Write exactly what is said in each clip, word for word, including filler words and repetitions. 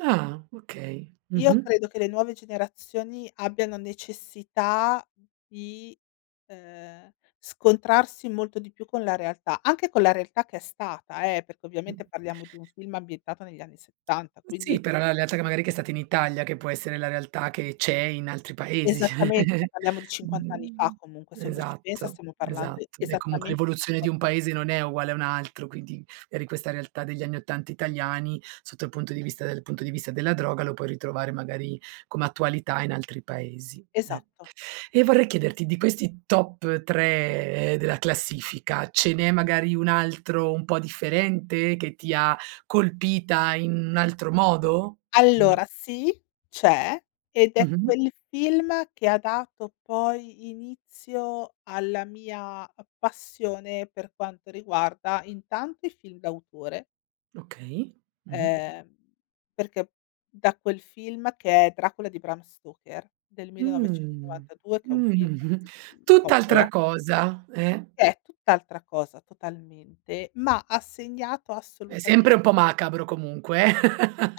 Ah! Okay. Io Mh-mh. credo che le nuove generazioni abbiano necessità di, ehm, scontrarsi molto di più con la realtà, anche con la realtà che è stata eh, perché Mh. ovviamente parliamo di un film ambientato negli anni settanta, Sì, quindi però la lealtà che magari che è stata in Italia, che può essere la realtà che c'è in altri paesi. Esattamente, ceh, parliamo di cinquanta anni fa Mhmm, comunque, se uno ci pensa esatto, stiamo parlando esatto. E comunque esattamente di l'evoluzione di un cinquanta paese non è uguale a un altro, quindi eri in questa realtà degli anni ottanta italiani, sotto il punto di vista dal punto di vista della droga lo puoi ritrovare magari come attualità in altri paesi, eh. Esatto. E vorrei chiederti di questi top tre della classifica, ce n'è magari un altro un po' differente che ti ha colpita in un altro modo? Mh. Allora sì, c'è, ed è Mh-mh. quel film che ha dato poi inizio alla mia a passione per quanto riguarda, intanto i film d'autore Okay. Mh-mh. ehm, perché da quel film, che è Dracula di Bram Stoker, del Mh, millenovecentonovantadue, che è un film mh. di Coppola Tutt'altra cosa eh? che è tutt'altra cosa, totalmente, ma ha segnato È assolutame sempre un po' macabro comunque, eh?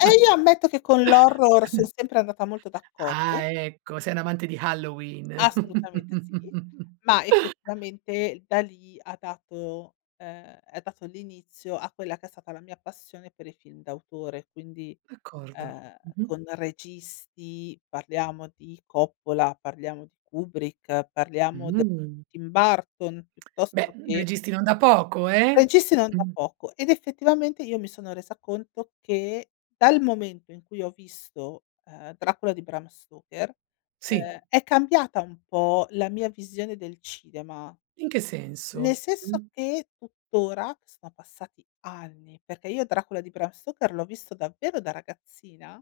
Eh, io ammetto che con l'horror son sempre andata molto Ah d'accordo. ecco! Sei un'amante di Halloween. Assolutamente sì. Ma effettivamente da lì ha dato, ehm, ha dato l'inizio a quella che è stata la mia passione per i film d'autore, quindi, D'accordo. ehm, con Mh-mh. registi parliamo di Coppola, parliamo di Kubrick, parliamo d Mh. Tim Burton Beh! piuttosto che Registi non da poco, eh! Registi non da Mh. poco ed effettivamente io mi sono resa conto che, dal momento in cui ho visto, ehm, Dracula di Bram Stoker, Sì. ehm, è cambiata un po' la mia visione del cinema, In che nel senso? senso Mh. che tuttora, che sono passati anni, perché io Dracula di Bram Stocker l'ho visto davvero da ragazzina.